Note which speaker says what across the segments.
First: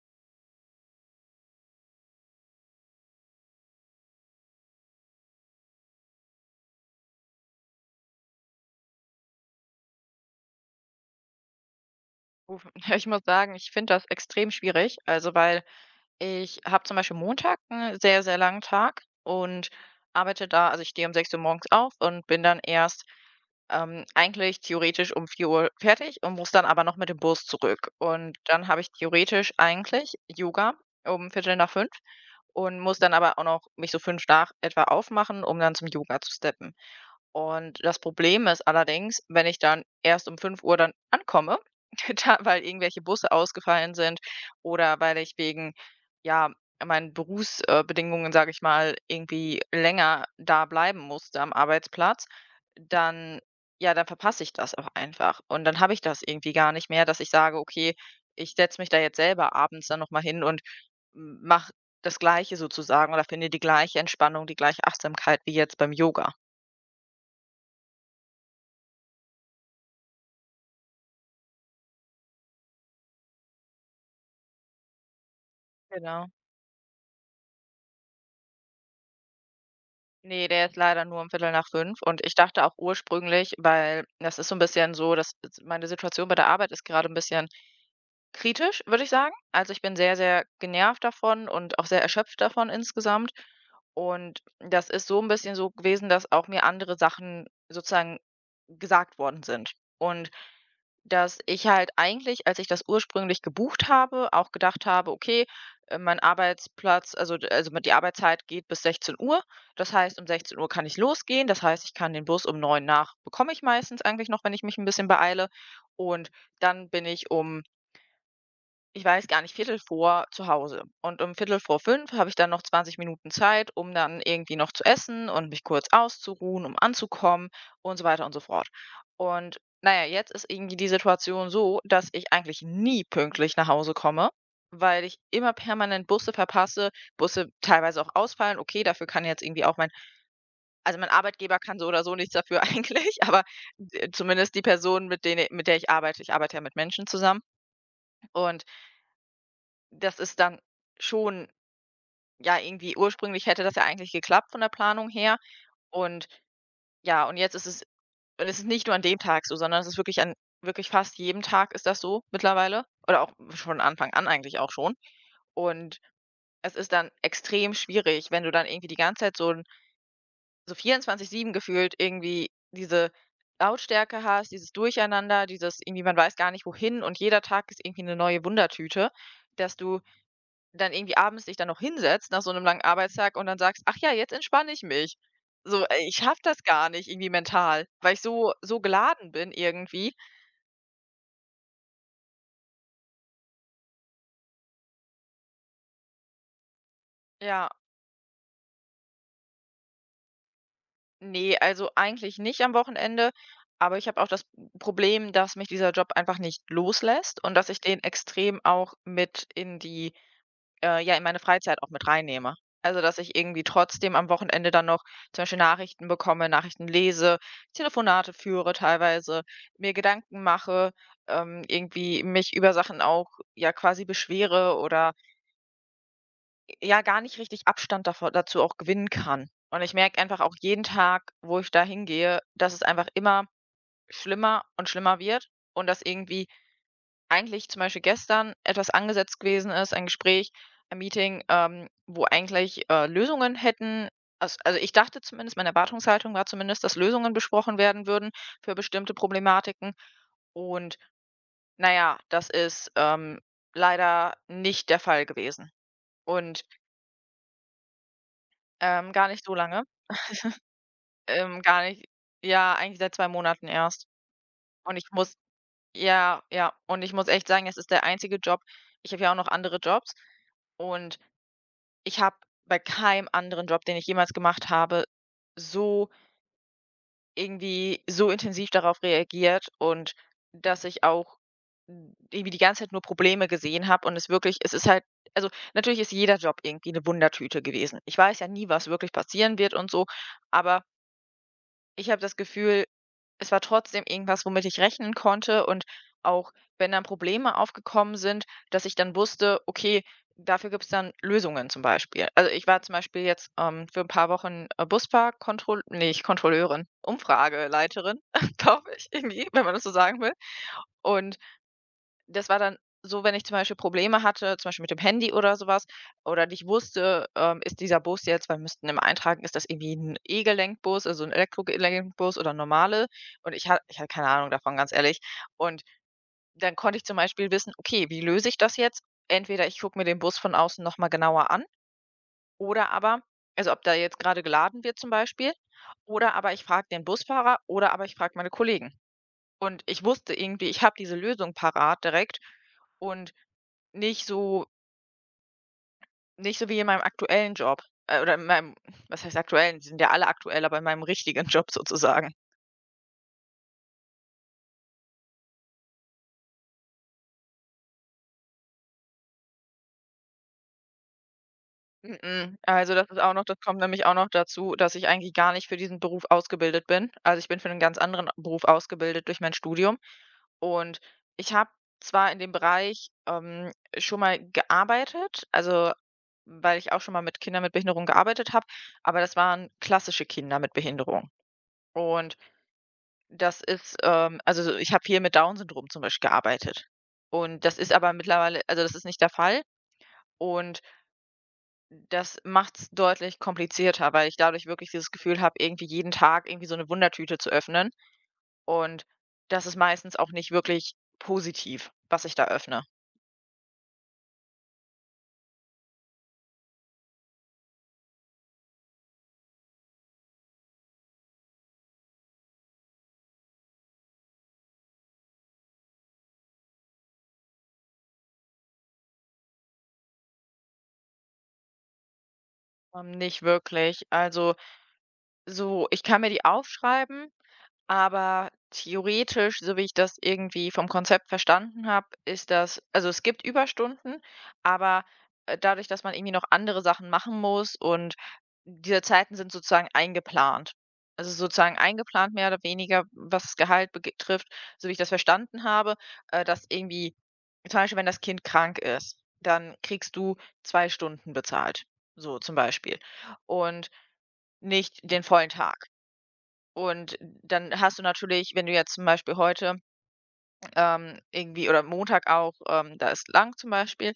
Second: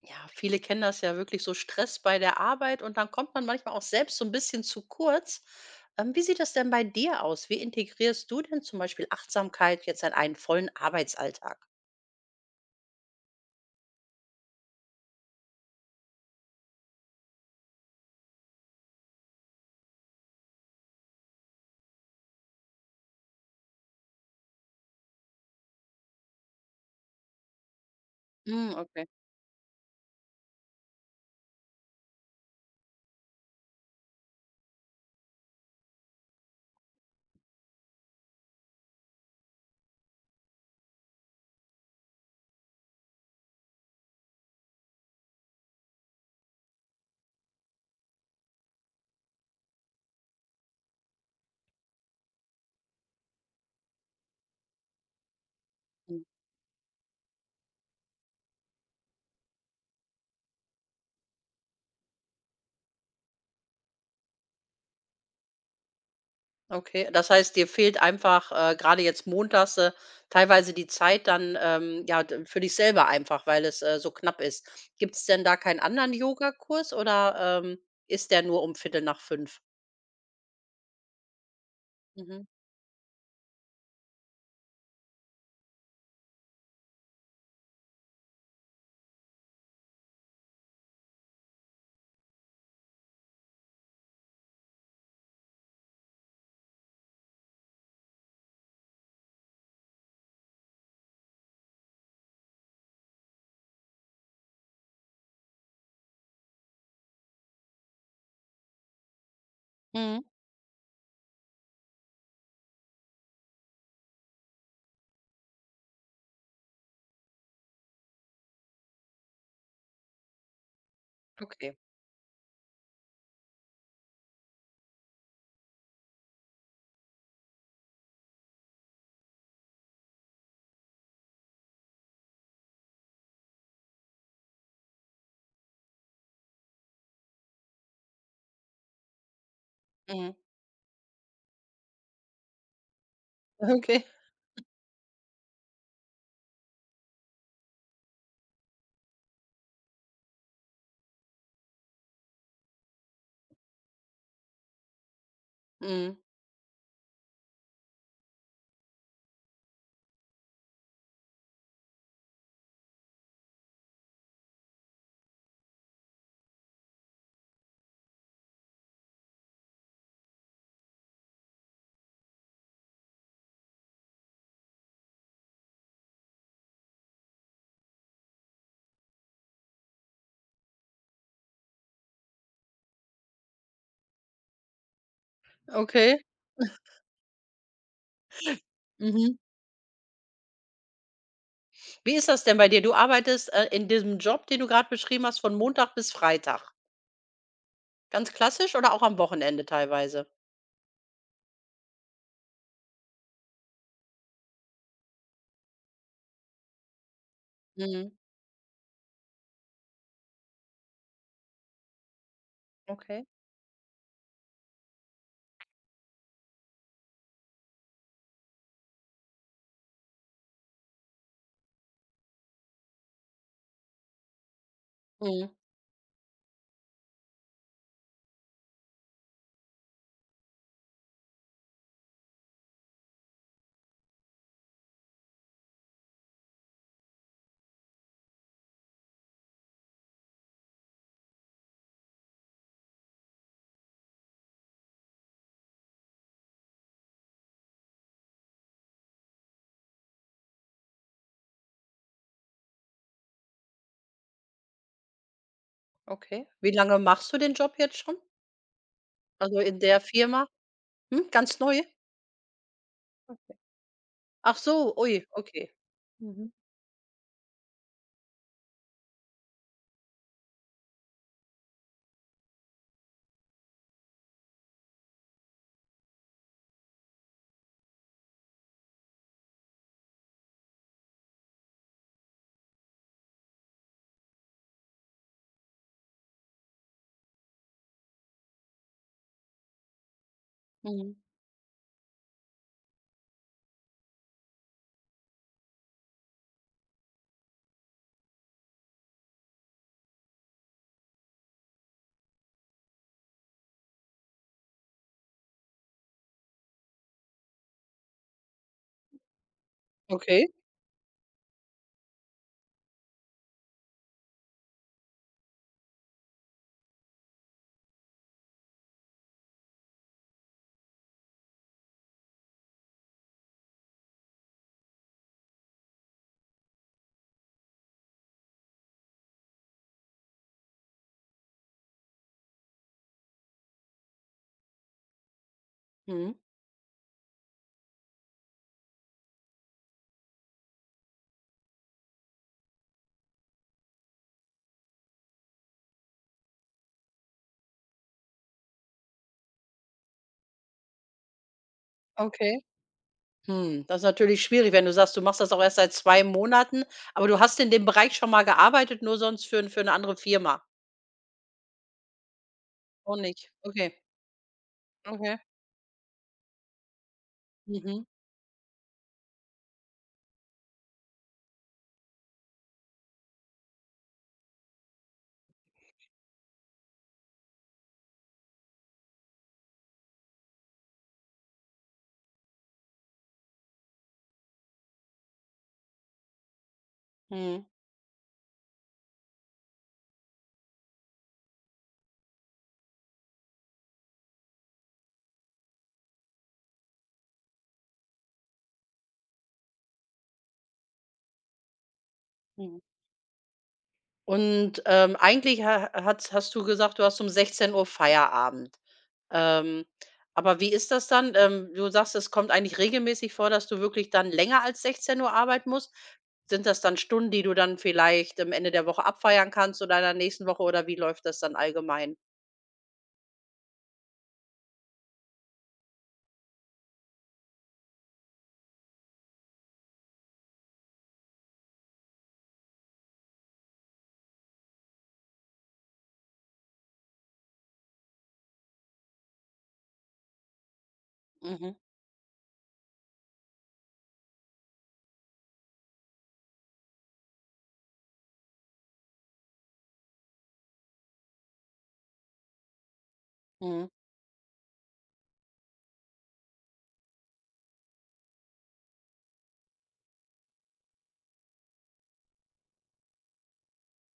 Speaker 1: Ja, viele kennen das ja wirklich so Stress bei der Arbeit und dann kommt man manchmal auch selbst so ein bisschen zu kurz. Wie sieht das denn bei dir aus? Wie integrierst du denn zum Beispiel Achtsamkeit jetzt in einen vollen Arbeitsalltag?
Speaker 2: Rufen. Ich muss sagen, ich finde das extrem schwierig. Also, weil ich habe zum Beispiel Montag 'n sehr, sehr langen Tag und arbeite da also, ich stehe um 6 Uhr morgens auf und bin dann erst, eigentlich theoretisch um 4 Uhr fertig und muss dann aber noch mit dem Bus zurück. Und dann
Speaker 1: Hm,
Speaker 2: habe ich
Speaker 1: okay.
Speaker 2: theoretisch eigentlich Yoga um viertel nach fünf und muss dann aber auch noch mich so 5 nach etwa aufmachen, um dann zum Yoga zu steppen. Und das Problem ist allerdings, wenn ich dann erst um 5 Uhr dann ankomme, da weil irgendwelche Busse ausgefallen sind oder weil ich wegen, ja, meinen Berufsbedingungen, sage ich mal, irgendwie länger da bleiben musste am Arbeitsplatz, dann ja, dann verpasse ich das auch einfach. Und dann habe ich
Speaker 1: Hm,
Speaker 2: das irgendwie gar nicht mehr, dass ich sage: „Okay, ich setze mich da jetzt selber abends dann noch mal hin und mache das Gleiche sozusagen oder finde die gleiche Entspannung, die gleiche Achtsamkeit wie jetzt beim Yoga."
Speaker 1: okay. Das heißt, dir fehlt einfach, grade jetzt montags, teilweise die Zeit dann, ja, d für dich selber einfach, weil es, so knapp ist. Gibt es denn da keinen anderen
Speaker 2: Genau.
Speaker 1: Yogakurs oder, ist der nur um 4:45?
Speaker 2: Ne, der ist leider nur um Viertel nach fünf und ich
Speaker 1: Mhm.
Speaker 2: dachte auch ursprünglich weil das ist so ein bisschen so, dass s meine Situation bei der Arbeit ist gerade ein bisschen kritisch, würde ich sagen. Also, ich bin sehr, sehr genervt davon und auch sehr erschöpft davon insgesamt. Und das ist so ein bisschen so gewesen, dass auch mir andere Sachen sozusagen gesagt worden sind. Und dass ich halt eigentlich, als ich das ursprünglich gebucht habe, auch gedacht habe: „Okay, mein Arbeitsplatz also d also, die Arbeitszeit geht bis 16 Uhr. Das heißt,
Speaker 1: Mhm.
Speaker 2: um 16 Uhr kann ich losgehen. Das heißt, ich kann den Bus um 9 nach bekomme ich meistens eigentlich noch, wenn ich mich ein bisschen beeile. Und dann bin ich um" ich weiß gar nicht, Viertel vor zu Hause und um Viertel
Speaker 1: Okay.
Speaker 2: vor fünf habe ich dann noch 20 Minuten Zeit, um dann irgendwie noch zu essen und mich kurz auszuruhen, um anzukommen und so weiter und so fort. Und naja, jetzt ist irgendwie die Situation so, dass ich eigentlich nie pünktlich nach Hause komme, weil ich immer permanent Busse verpasse, Busse teilweise auch ausfallen. Okay, dafür kann jetzt irgendwie auch mein
Speaker 1: Mhm.
Speaker 2: mein Arbeitgeber kann so oder so nichts dafür eigentlich, aber
Speaker 1: Okay.
Speaker 2: d zumindest die Person, mit der ich arbeite ja mit Menschen zusammen und das ist dann schon ja, irgendwie ursprünglich hätte das ja eigentlich geklappt von der Planung her
Speaker 1: Mhm.
Speaker 2: und ja, und jetzt ist es und es ist nicht nur an dem Tag so, sondern es ist wirklich an wirklich fast jedem Tag ist das so mittlerweile oder auch von Anfang an eigentlich auch schon. Und es ist dann extrem schwierig, wenn du dann irgendwie die ganze Zeit so 24/7 gefühlt irgendwie diese Lautstärke hast, dieses Durcheinander, dieses irgendwie man weiß gar nicht wohin und jeder Tag ist irgendwie eine neue Wundertüte, dass du dann irgendwie abends dich dann noch hinsetzt nach so einem langen Arbeitstag und dann sagst: „Ach ja, jetzt entspanne ich mich." So, ich
Speaker 1: Okay.
Speaker 2: schaff das gar nicht irgendwie mental, weil ich so so geladen
Speaker 1: Mhm.
Speaker 2: bin irgendwie.
Speaker 1: Wie ist das denn bei dir? Du arbeitest, in diesem Job, den du gerade beschrieben hast, von Montag bis Freitag.
Speaker 2: Ja,
Speaker 1: Ganz klassisch oder auch am Wochenende teilweise?
Speaker 2: nee, also eigentlich nicht am Wochenende, aber ich habe auch das Problem, dass mich dieser Job einfach nicht loslässt und dass ich den
Speaker 1: Mhm.
Speaker 2: extrem auch mit in die ja, in meine Freizeit auch mit reinnehme. Also, dass
Speaker 1: Okay.
Speaker 2: ich irgendwie trotzdem am Wochenende dann noch zum Beispiel Nachrichten bekomme, Nachrichten lese, Telefonate führe teilweise, mir Gedanken mache, irgendwie mich über Sachen auch ja quasi beschwere oder
Speaker 1: Mhm.
Speaker 2: ja gar nicht richtig Abstand davor, dazu auch gewinnen kann. Und ich merke einfach auch jeden Tag, wo ich da hingehe, dass es einfach immer schlimmer und schlimmer wird und dass irgendwie eigentlich zum Beispiel gestern etwas angesetzt gewesen ist, ein Gespräch, ein Meeting, wo eigentlich Lösungen hätten, also ich dachte zumindest, meine Erwartungshaltung war zumindest, dass Lösungen besprochen werden würden für bestimmte Problematiken. Und na ja, das ist leider nicht der Fall gewesen.
Speaker 1: Okay.
Speaker 2: Und
Speaker 1: Wie lange machst du den Job jetzt schon?
Speaker 2: gar nicht so
Speaker 1: Also, in
Speaker 2: lange.
Speaker 1: der Firma? Hm, ganz neu?
Speaker 2: Gar nicht, ja, eigentlich seit zwei
Speaker 1: Okay.
Speaker 2: Monaten erst.
Speaker 1: Ach so,
Speaker 2: Und ich
Speaker 1: ui,
Speaker 2: muss,
Speaker 1: okay.
Speaker 2: ja,
Speaker 1: Mhm.
Speaker 2: ja, und ich muss echt sagen, es ist der einzige Job. Ich habe ja auch noch andere Jobs. Und ich habe bei keinem anderen Job, den ich jemals gemacht habe, so irgendwie so intensiv darauf reagiert und dass ich auch irgendwie die ganze Zeit nur Probleme gesehen habe und es wirklich, es ist halt, also natürlich ist jeder Job irgendwie eine Wundertüte gewesen. Ich weiß ja nie, was wirklich passieren wird und so, aber
Speaker 1: Mhm.
Speaker 2: ich habe das Gefühl, es war trotzdem irgendwas, womit ich rechnen konnte und auch wenn dann Probleme aufgekommen sind, dass ich dann wusste, okay, dafür gibt es dann Lösungen zum Beispiel. Also ich war zum Beispiel jetzt für ein paar Wochen Busfahrkontroll nee, nicht Kontrolleurin, Umfrageleiterin, glaube ich, irgendwie, wenn man das so sagen will.
Speaker 1: Okay.
Speaker 2: Und das war dann so, wenn ich zum Beispiel Probleme hatte, zum Beispiel mit dem Handy oder sowas, oder nicht wusste, ist dieser Bus jetzt weil wir müssten immer eintragen, ist das irgendwie ein E-Gelenkbus, also ein Elektro-Gelenkbus oder normale? Und ich hatte keine Ahnung davon, ganz ehrlich. Und dann konnte ich zum Beispiel wissen: „Okay, wie löse ich das jetzt?" Entweder ich gucke mir den Bus von außen noch mal genauer an oder aber also, ob da jetzt gerade geladen wird zum Beispiel
Speaker 1: Mhm.
Speaker 2: oder aber ich frage den Busfahrer oder aber ich frage meine Kollegen. Und ich wusste irgendwie, ich habe diese Lösung parat direkt und nicht so nicht so wie in meinem aktuellen Job, oder in meinem was heißt aktuellen? Die sind ja alle aktuell, aber in meinem richtigen Job sozusagen.
Speaker 1: Okay. Hm, das ist natürlich schwierig, wenn du sagst, du machst das auch erst seit 2 Monaten, aber du hast in dem Bereich schon mal gearbeitet, nur sonst für 'n für 'ne andere Firma?
Speaker 2: Mm mm. Also, das
Speaker 1: Auch
Speaker 2: ist auch noch
Speaker 1: nicht.
Speaker 2: das kommt
Speaker 1: Okay.
Speaker 2: nämlich auch noch dazu, dass ich eigentlich
Speaker 1: Okay.
Speaker 2: gar nicht für diesen Beruf ausgebildet bin. Also, ich bin für einen ganz
Speaker 1: Mhm,
Speaker 2: anderen Beruf ausgebildet durch mein Studium. Und ich habe zwar in dem Bereich, schon mal gearbeitet, also, weil ich auch schon mal mit Kindern mit Behinderung gearbeitet habe, aber das waren klassische Kinder mit Behinderung. Und das ist, also, ich habe hier mit Down-Syndrom zum Beispiel gearbeitet. Und
Speaker 1: mhm,
Speaker 2: das ist aber mittlerweile also, das ist nicht der Fall. Und das macht's deutlich komplizierter, weil ich dadurch wirklich dieses Gefühl habe, irgendwie jeden Tag irgendwie so eine Wundertüte zu öffnen. Und das ist meistens auch nicht wirklich positiv, was ich da
Speaker 1: mhm.
Speaker 2: öffne.
Speaker 1: Und, eigentlich ha hat's hast du gesagt, du hast um 16 Uhr Feierabend. Ähm, aber wie ist das dann? Du sagst, es kommt eigentlich regelmäßig vor, dass du wirklich dann länger als 16 Uhr arbeiten musst. Sind das dann Stunden, die du dann vielleicht am Ende der Woche abfeiern kannst oder in der nächsten Woche oder wie läuft das dann allgemein?
Speaker 2: Nicht wirklich. Also, so, ich kann mir die aufschreiben, aber theoretisch, so wie ich das irgendwie vom Konzept verstanden habe, ist das also, es gibt Überstunden, aber, dadurch, dass man irgendwie noch andere Sachen machen muss und diese Zeiten sind sozusagen eingeplant. Also,
Speaker 1: Mhm,
Speaker 2: sozusagen eingeplant mehr oder weniger, was das Gehalt betrifft, so wie ich das verstanden habe, dass irgendwie zum Beispiel, wenn das Kind krank ist, dann kriegst du 2 Stunden bezahlt, so zum Beispiel
Speaker 1: mhm.
Speaker 2: und nicht den vollen Tag. Und dann hast du natürlich, wenn du jetzt zum Beispiel heute, irgendwie oder Montag auch, da ist lang zum Beispiel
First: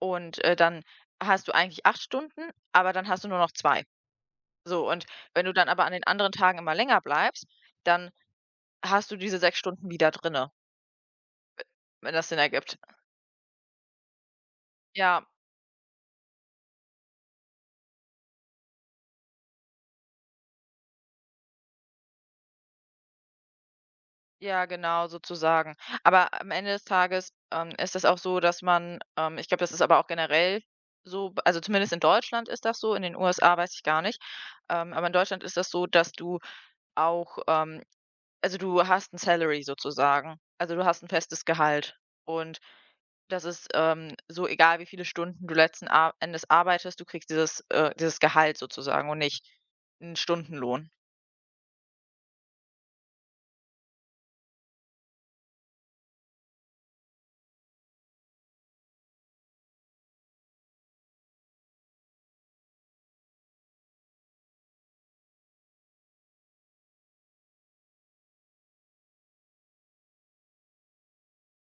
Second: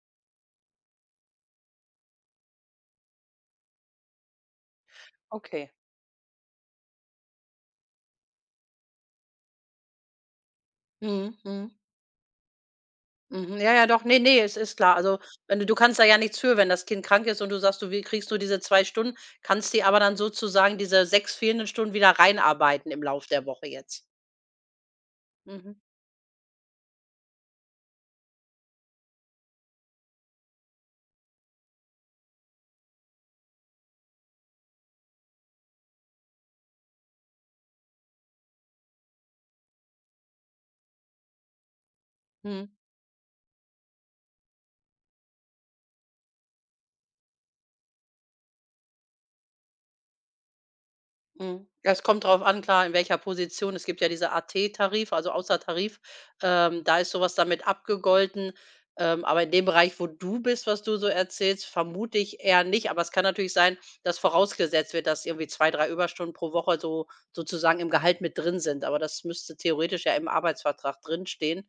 Speaker 2: und, dann hast du eigentlich 8 Stunden, aber dann hast du nur noch zwei. So, und wenn du dann
Speaker 1: Okay.
Speaker 2: aber an den anderen Tagen immer länger bleibst, dann hast du diese 6 Stunden wieder drinne,
Speaker 1: Mhm, mhm.
Speaker 2: wenn das Sinn ergibt.
Speaker 1: Mhm, ja, ja, doch, ne, ne, es ist klar. Also,
Speaker 2: Ja.
Speaker 1: wenn du kannst da ja nichts für, wenn das Kind krank ist und du sagst, du wi kriegst nur diese 2 Stunden, kannst dir aber dann sozusagen diese 6 fehlenden Stunden wieder reinarbeiten im Lauf der Woche jetzt.
Speaker 2: Ja, genau,
Speaker 1: Mhm,
Speaker 2: sozusagen. Aber am Ende des Tages, ist es auch so, dass man ich glaube, das ist aber auch generell so, b also zumindest in Deutschland ist das so, in den USA weiß ich gar nicht. Aber in Deutschland ist das so, dass du auch, also du hast ein Salary sozusagen. Also, du hast ein festes Gehalt. Und
Speaker 1: mhm.
Speaker 2: das ist, so egal, wie viele Stunden du letzten a Endes arbeitest, du kriegst dieses Gehalt sozusagen und nicht einen Stundenlohn.
Speaker 1: Mhm. Ja, es kommt drauf an, klar, in welcher Position. Es gibt ja diese AT-Tarif, also Außertarif. Da ist sowas damit abgegolten. Aber in dem Bereich, wo du bist, was du so erzählst, vermute ich eher nicht. Aber es kann natürlich sein, dass vorausgesetzt wird, dass irgendwie 2, 3 Überstunden pro Woche so sozusagen im Gehalt mit drin sind. Aber das müsste theoretisch ja im Arbeitsvertrag drinstehen.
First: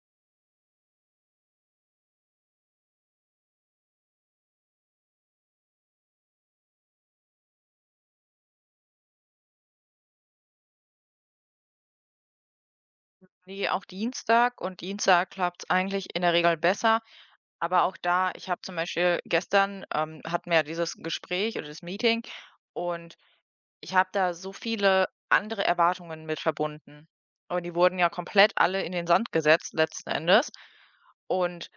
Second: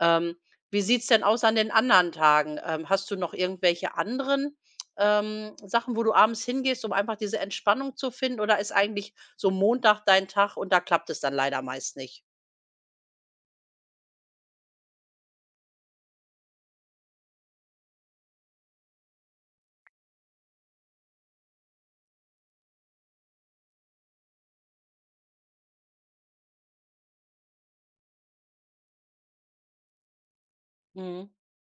Speaker 1: Ähm, wie sieht's denn aus an den anderen Tagen? Hast du noch irgendwelche anderen, Sachen, wo du abends hingehst, um einfach diese Entspannung zu finden oder ist eigentlich so Montag dein Tag und da klappt es dann leider meist nicht?
Speaker 2: Ne, auch Dienstag und Dienstag klappt's eigentlich in der Regel besser. Aber auch da, ich habe zum Beispiel gestern, hatten wir ja dieses Gespräch oder das Meeting und ich habe da so viele andere Erwartungen mit verbunden. Und die wurden ja komplett alle in den Sand gesetzt letzten Endes.
Speaker 1: Mhm.
Speaker 2: Und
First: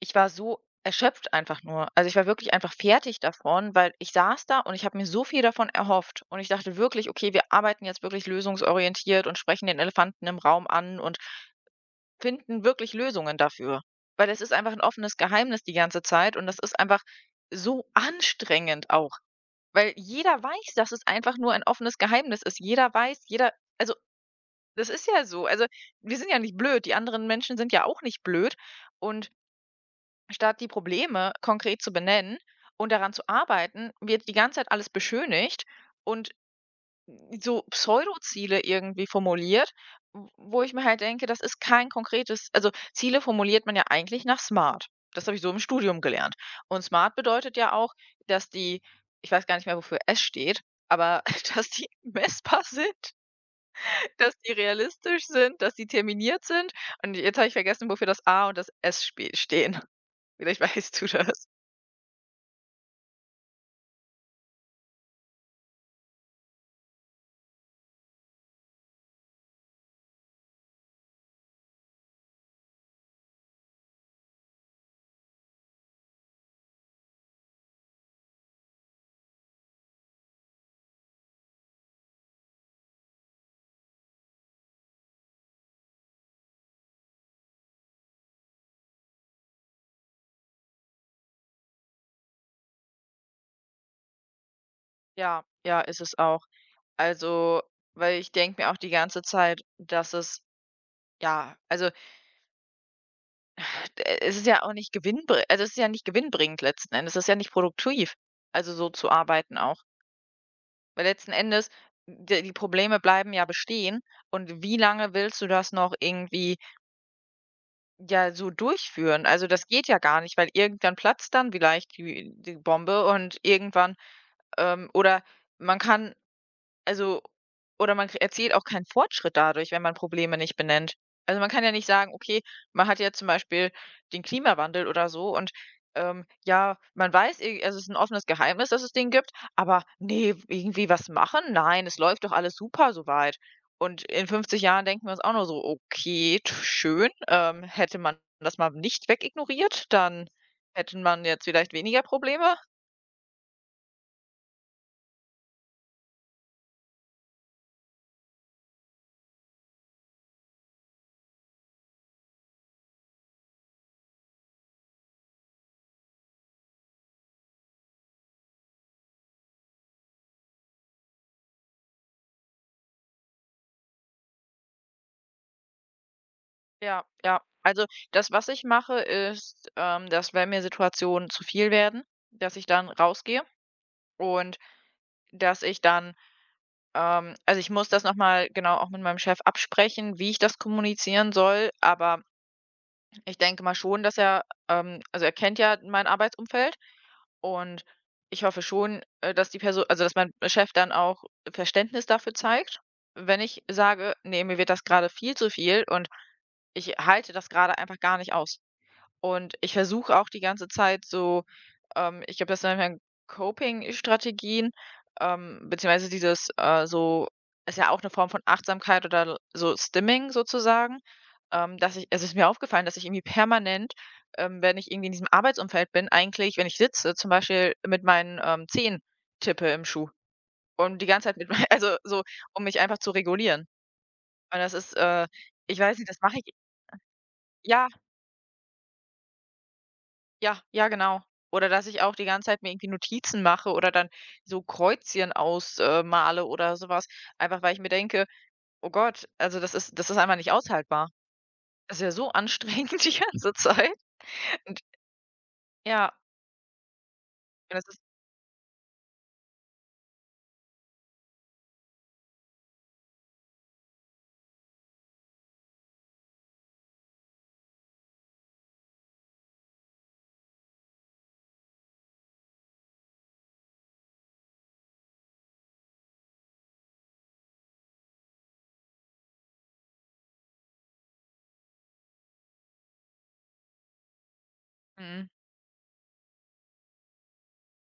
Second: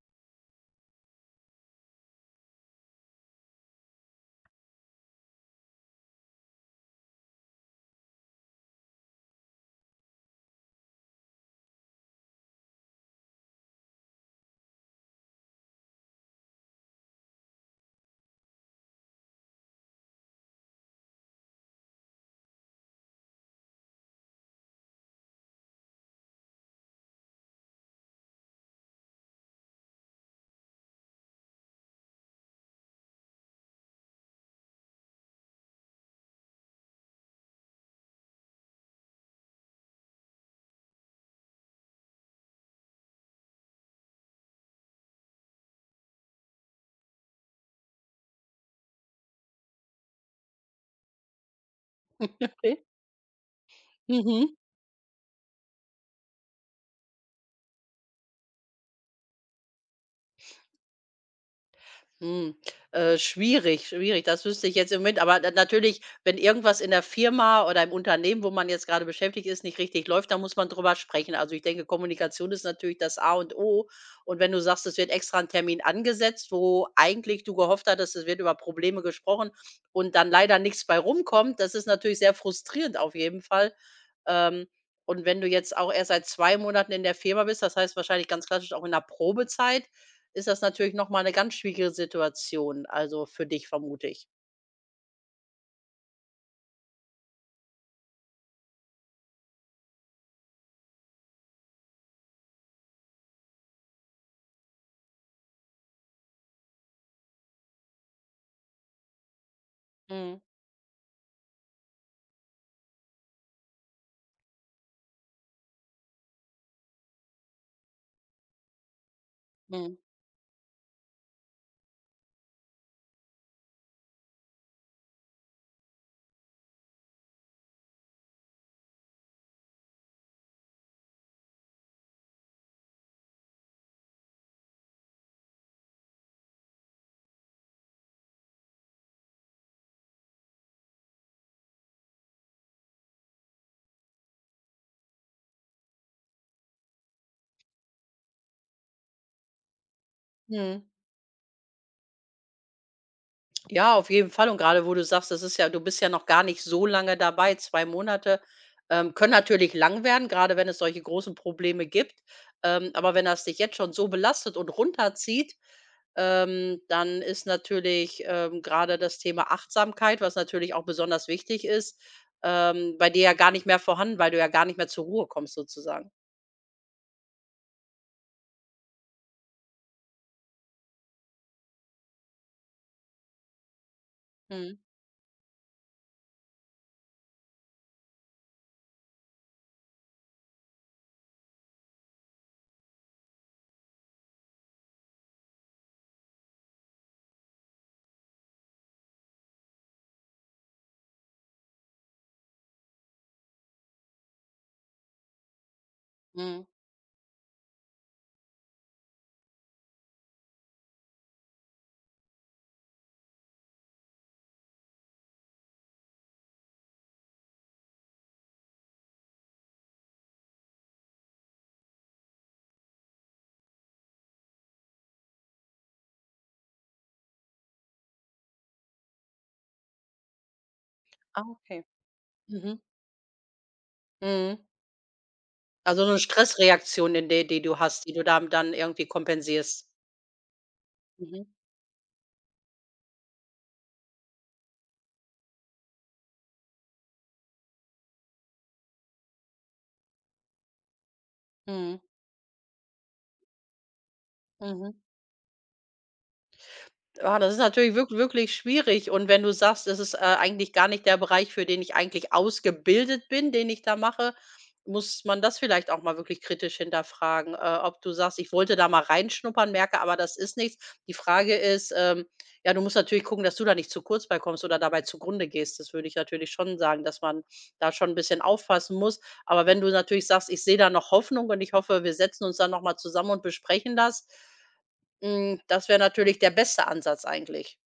Speaker 2: ich war so erschöpft einfach nur. Also ich war wirklich einfach fertig davon, weil ich saß da und ich habe mir so viel davon erhofft. Und ich dachte wirklich, okay, wir arbeiten jetzt wirklich lösungsorientiert und sprechen den Elefanten im Raum an und finden wirklich Lösungen dafür. Weil es ist einfach ein offenes Geheimnis die ganze Zeit und das ist einfach so anstrengend auch, weil jeder weiß, dass es einfach nur ein offenes Geheimnis ist. Jeder weiß, jeder also, das ist ja so. Also, wir sind ja nicht blöd, die anderen Menschen sind ja auch nicht blöd und statt die Probleme konkret zu benennen und daran zu arbeiten, wird die ganze Zeit alles beschönigt und so Pseudoziele irgendwie formuliert, w wo ich mir halt denke, das ist kein konkretes also, Ziele formuliert man ja eigentlich nach SMART. Das habe ich so im Studium gelernt. Und SMART bedeutet ja auch, dass die ich weiß gar nicht mehr, wofür S steht, aber dass die messbar
Speaker 1: Okay.
Speaker 2: sind, dass die
Speaker 1: Mhm.
Speaker 2: realistisch sind, dass die terminiert sind. Und jetzt habe ich vergessen, wofür das A und das S spe stehen. Vielleicht weißt du das.
Speaker 1: Hm, schwierig, schwierig. Das wüsste ich jetzt im Moment. Aber da natürlich, wenn irgendwas in der Firma oder im Unternehmen, wo man jetzt gerade beschäftigt ist, nicht richtig läuft, dann muss man drüber sprechen. Also ich denke, Kommunikation ist natürlich das A und O. Und wenn du sagst, es wird extra ein Termin angesetzt, wo eigentlich du gehofft hattest, es wird über Probleme gesprochen und dann leider nichts bei rumkommt, das ist natürlich sehr frustrierend auf jeden Fall. Ähm, und wenn du jetzt auch erst seit 2 Monaten in der Firma bist, das heißt wahrscheinlich ganz klassisch auch in der Probezeit, ist das natürlich noch mal 'ne ganz schwierige Situation, also für dich, vermute ich.
Speaker 2: Ja, ja, ist es auch. Also, weil ich denke mir auch die ganze Zeit, dass es ja, also D es ist ja auch nicht es ist ja nicht gewinnbringend letzten Endes. Es ist ja nicht produktiv, also, so zu arbeiten auch.
Speaker 1: Mhm,
Speaker 2: Weil letzten Endes, d die Probleme bleiben ja bestehen und wie lange willst du das noch irgendwie, ja, so durchführen? Also, das geht
Speaker 1: mhm.
Speaker 2: ja gar nicht, weil irgendwann platzt dann vielleicht die Bombe und irgendwann, oder man kann, also, oder man k erzielt auch keinen Fortschritt dadurch, wenn man Probleme nicht benennt. Also, man kann ja nicht sagen: „Okay, man hat jetzt zum Beispiel den Klimawandel oder so und, ja, man weiß es ist ein offenes Geheimnis, dass es den gibt, aber nee, irgendwie was machen? Nein, es läuft doch alles super soweit. Und in 50 Jahren denken wir uns auch nur so: „Okay, t schön, hätte man das mal nicht wegignoriert, dann
Speaker 1: Mhm.
Speaker 2: hätte man jetzt vielleicht weniger Probleme.“
Speaker 1: Ja, auf jeden Fall und gerade wo du sagst, das ist ja du bist ja noch gar nicht so lange dabei. 2 Monate, können natürlich lang werden, gerade wenn es solche großen Probleme gibt. Aber wenn das dich jetzt schon so belastet und runterzieht, dann ist natürlich, grade das Thema Achtsamkeit, was natürlich auch besonders wichtig ist, bei dir ja gar nicht mehr vorhanden, weil du ja gar nicht mehr zur Ruhe kommst sozusagen.
Speaker 2: Ja, ja. Also, das, was ich mache, ist, dass wenn mir Situationen zu viel werden, dass ich dann rausgehe und
Speaker 1: Mhm,
Speaker 2: dass ich dann also, ich muss das noch mal genau auch mit meinem Chef absprechen, wie ich das kommunizieren soll, aber ich denke mal schon, dass er also, er kennt ja mein Arbeitsumfeld und ich hoffe schon, dass die Person, also, dass mein Chef dann auch Verständnis dafür zeigt, wenn ich sage: nee mir wird das gerade viel zu viel und
Speaker 1: mhm.
Speaker 2: ich halte das gerade einfach gar nicht aus.“ Und ich versuche auch die ganze Zeit so, ich glaube, das nennt man Coping-Strategien, beziehungsweise dieses, so ist ja auch eine Form von Achtsamkeit oder l so Stimming sozusagen, dass ich es ist mir aufgefallen, dass ich irgendwie permanent, wenn ich irgendwie in diesem Arbeitsumfeld bin, eigentlich, wenn ich sitze, zum Beispiel mit meinen, Zehen tippe im Schuh und die ganze Zeit
Speaker 1: Ah,
Speaker 2: mit
Speaker 1: okay.
Speaker 2: also so, um
Speaker 1: Mhm,
Speaker 2: mich einfach zu regulieren.
Speaker 1: mhm.
Speaker 2: Und das ist, ich weiß
Speaker 1: Also,
Speaker 2: nicht,
Speaker 1: so
Speaker 2: das
Speaker 1: eine
Speaker 2: mache ich
Speaker 1: Stressreaktion, in der die du
Speaker 2: ja.
Speaker 1: hast, die du dann irgendwie kompensierst.
Speaker 2: Ja, ja, genau.
Speaker 1: Mhm,
Speaker 2: Oder dass ich auch die ganze Zeit mir irgendwie Notizen mache oder dann so Kreuzchen ausmale male oder sowas. Einfach weil ich mir denke: „Oh Gott, also das ist einfach nicht aushaltbar.“ Das
Speaker 1: mhm,
Speaker 2: ist ja so anstrengend die ganze Zeit. Und
Speaker 1: mhm.
Speaker 2: ja,
Speaker 1: Ah, das ist
Speaker 2: das
Speaker 1: natürlich
Speaker 2: ist
Speaker 1: wirklich schwierig. Und wenn du sagst, das ist, eigentlich gar nicht der Bereich, für den ich eigentlich ausgebildet bin, den ich da mache, muss man das vielleicht auch mal wirklich kritisch hinterfragen, ob du sagst: „Ich wollte da mal reinschnuppern, merke aber, das ist nichts.“ Die Frage ist, ja, du musst natürlich gucken, dass du da nicht zu kurz bei kommst oder dabei zugrunde gehst. Das würde ich natürlich schon sagen, dass man da schon ein bisschen aufpassen muss. Aber wenn du natürlich sagst: „Ich sehe da noch Hoffnung und ich hoffe, wir setzen uns dann noch mal zusammen und besprechen das.“
Speaker 2: mhm.
Speaker 1: Hm, das wäre natürlich der beste Ansatz eigentlich.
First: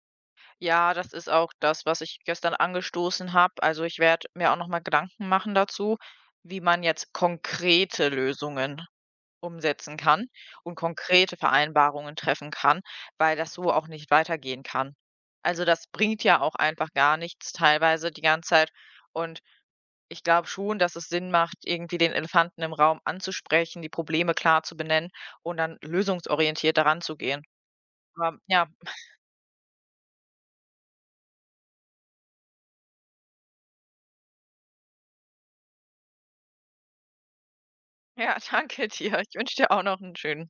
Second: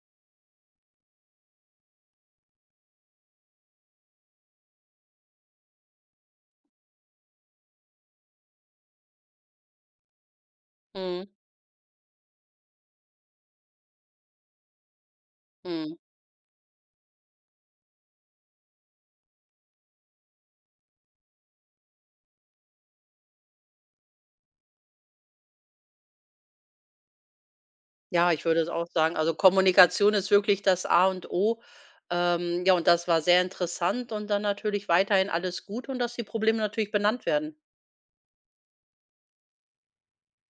Speaker 2: Ja, das ist auch das, was ich gestern angestoßen habe. Also, ich werde mir auch nochmal Gedanken machen dazu, wie man jetzt konkrete Lösungen umsetzen kann und
Speaker 1: Mhm,
Speaker 2: konkrete Vereinbarungen treffen kann, weil das so auch nicht weitergehen kann. Also, das
Speaker 1: mhm.
Speaker 2: bringt ja auch einfach gar nichts teilweise die ganze Zeit und ich glaube schon, dass es Sinn macht, irgendwie den Elefanten im Raum anzusprechen, die Probleme klar zu benennen und dann lösungsorientiert da ranzugehen.
Speaker 1: Ja,
Speaker 2: Aber
Speaker 1: ich würde es
Speaker 2: ja,
Speaker 1: auch sagen. Also, Kommunikation ist wirklich das A und O. Ja, und das war sehr interessant und dann natürlich weiterhin alles gut und dass die Probleme natürlich benannt werden.
Speaker 2: ja, danke dir. Ich wünsche dir auch noch einen schönen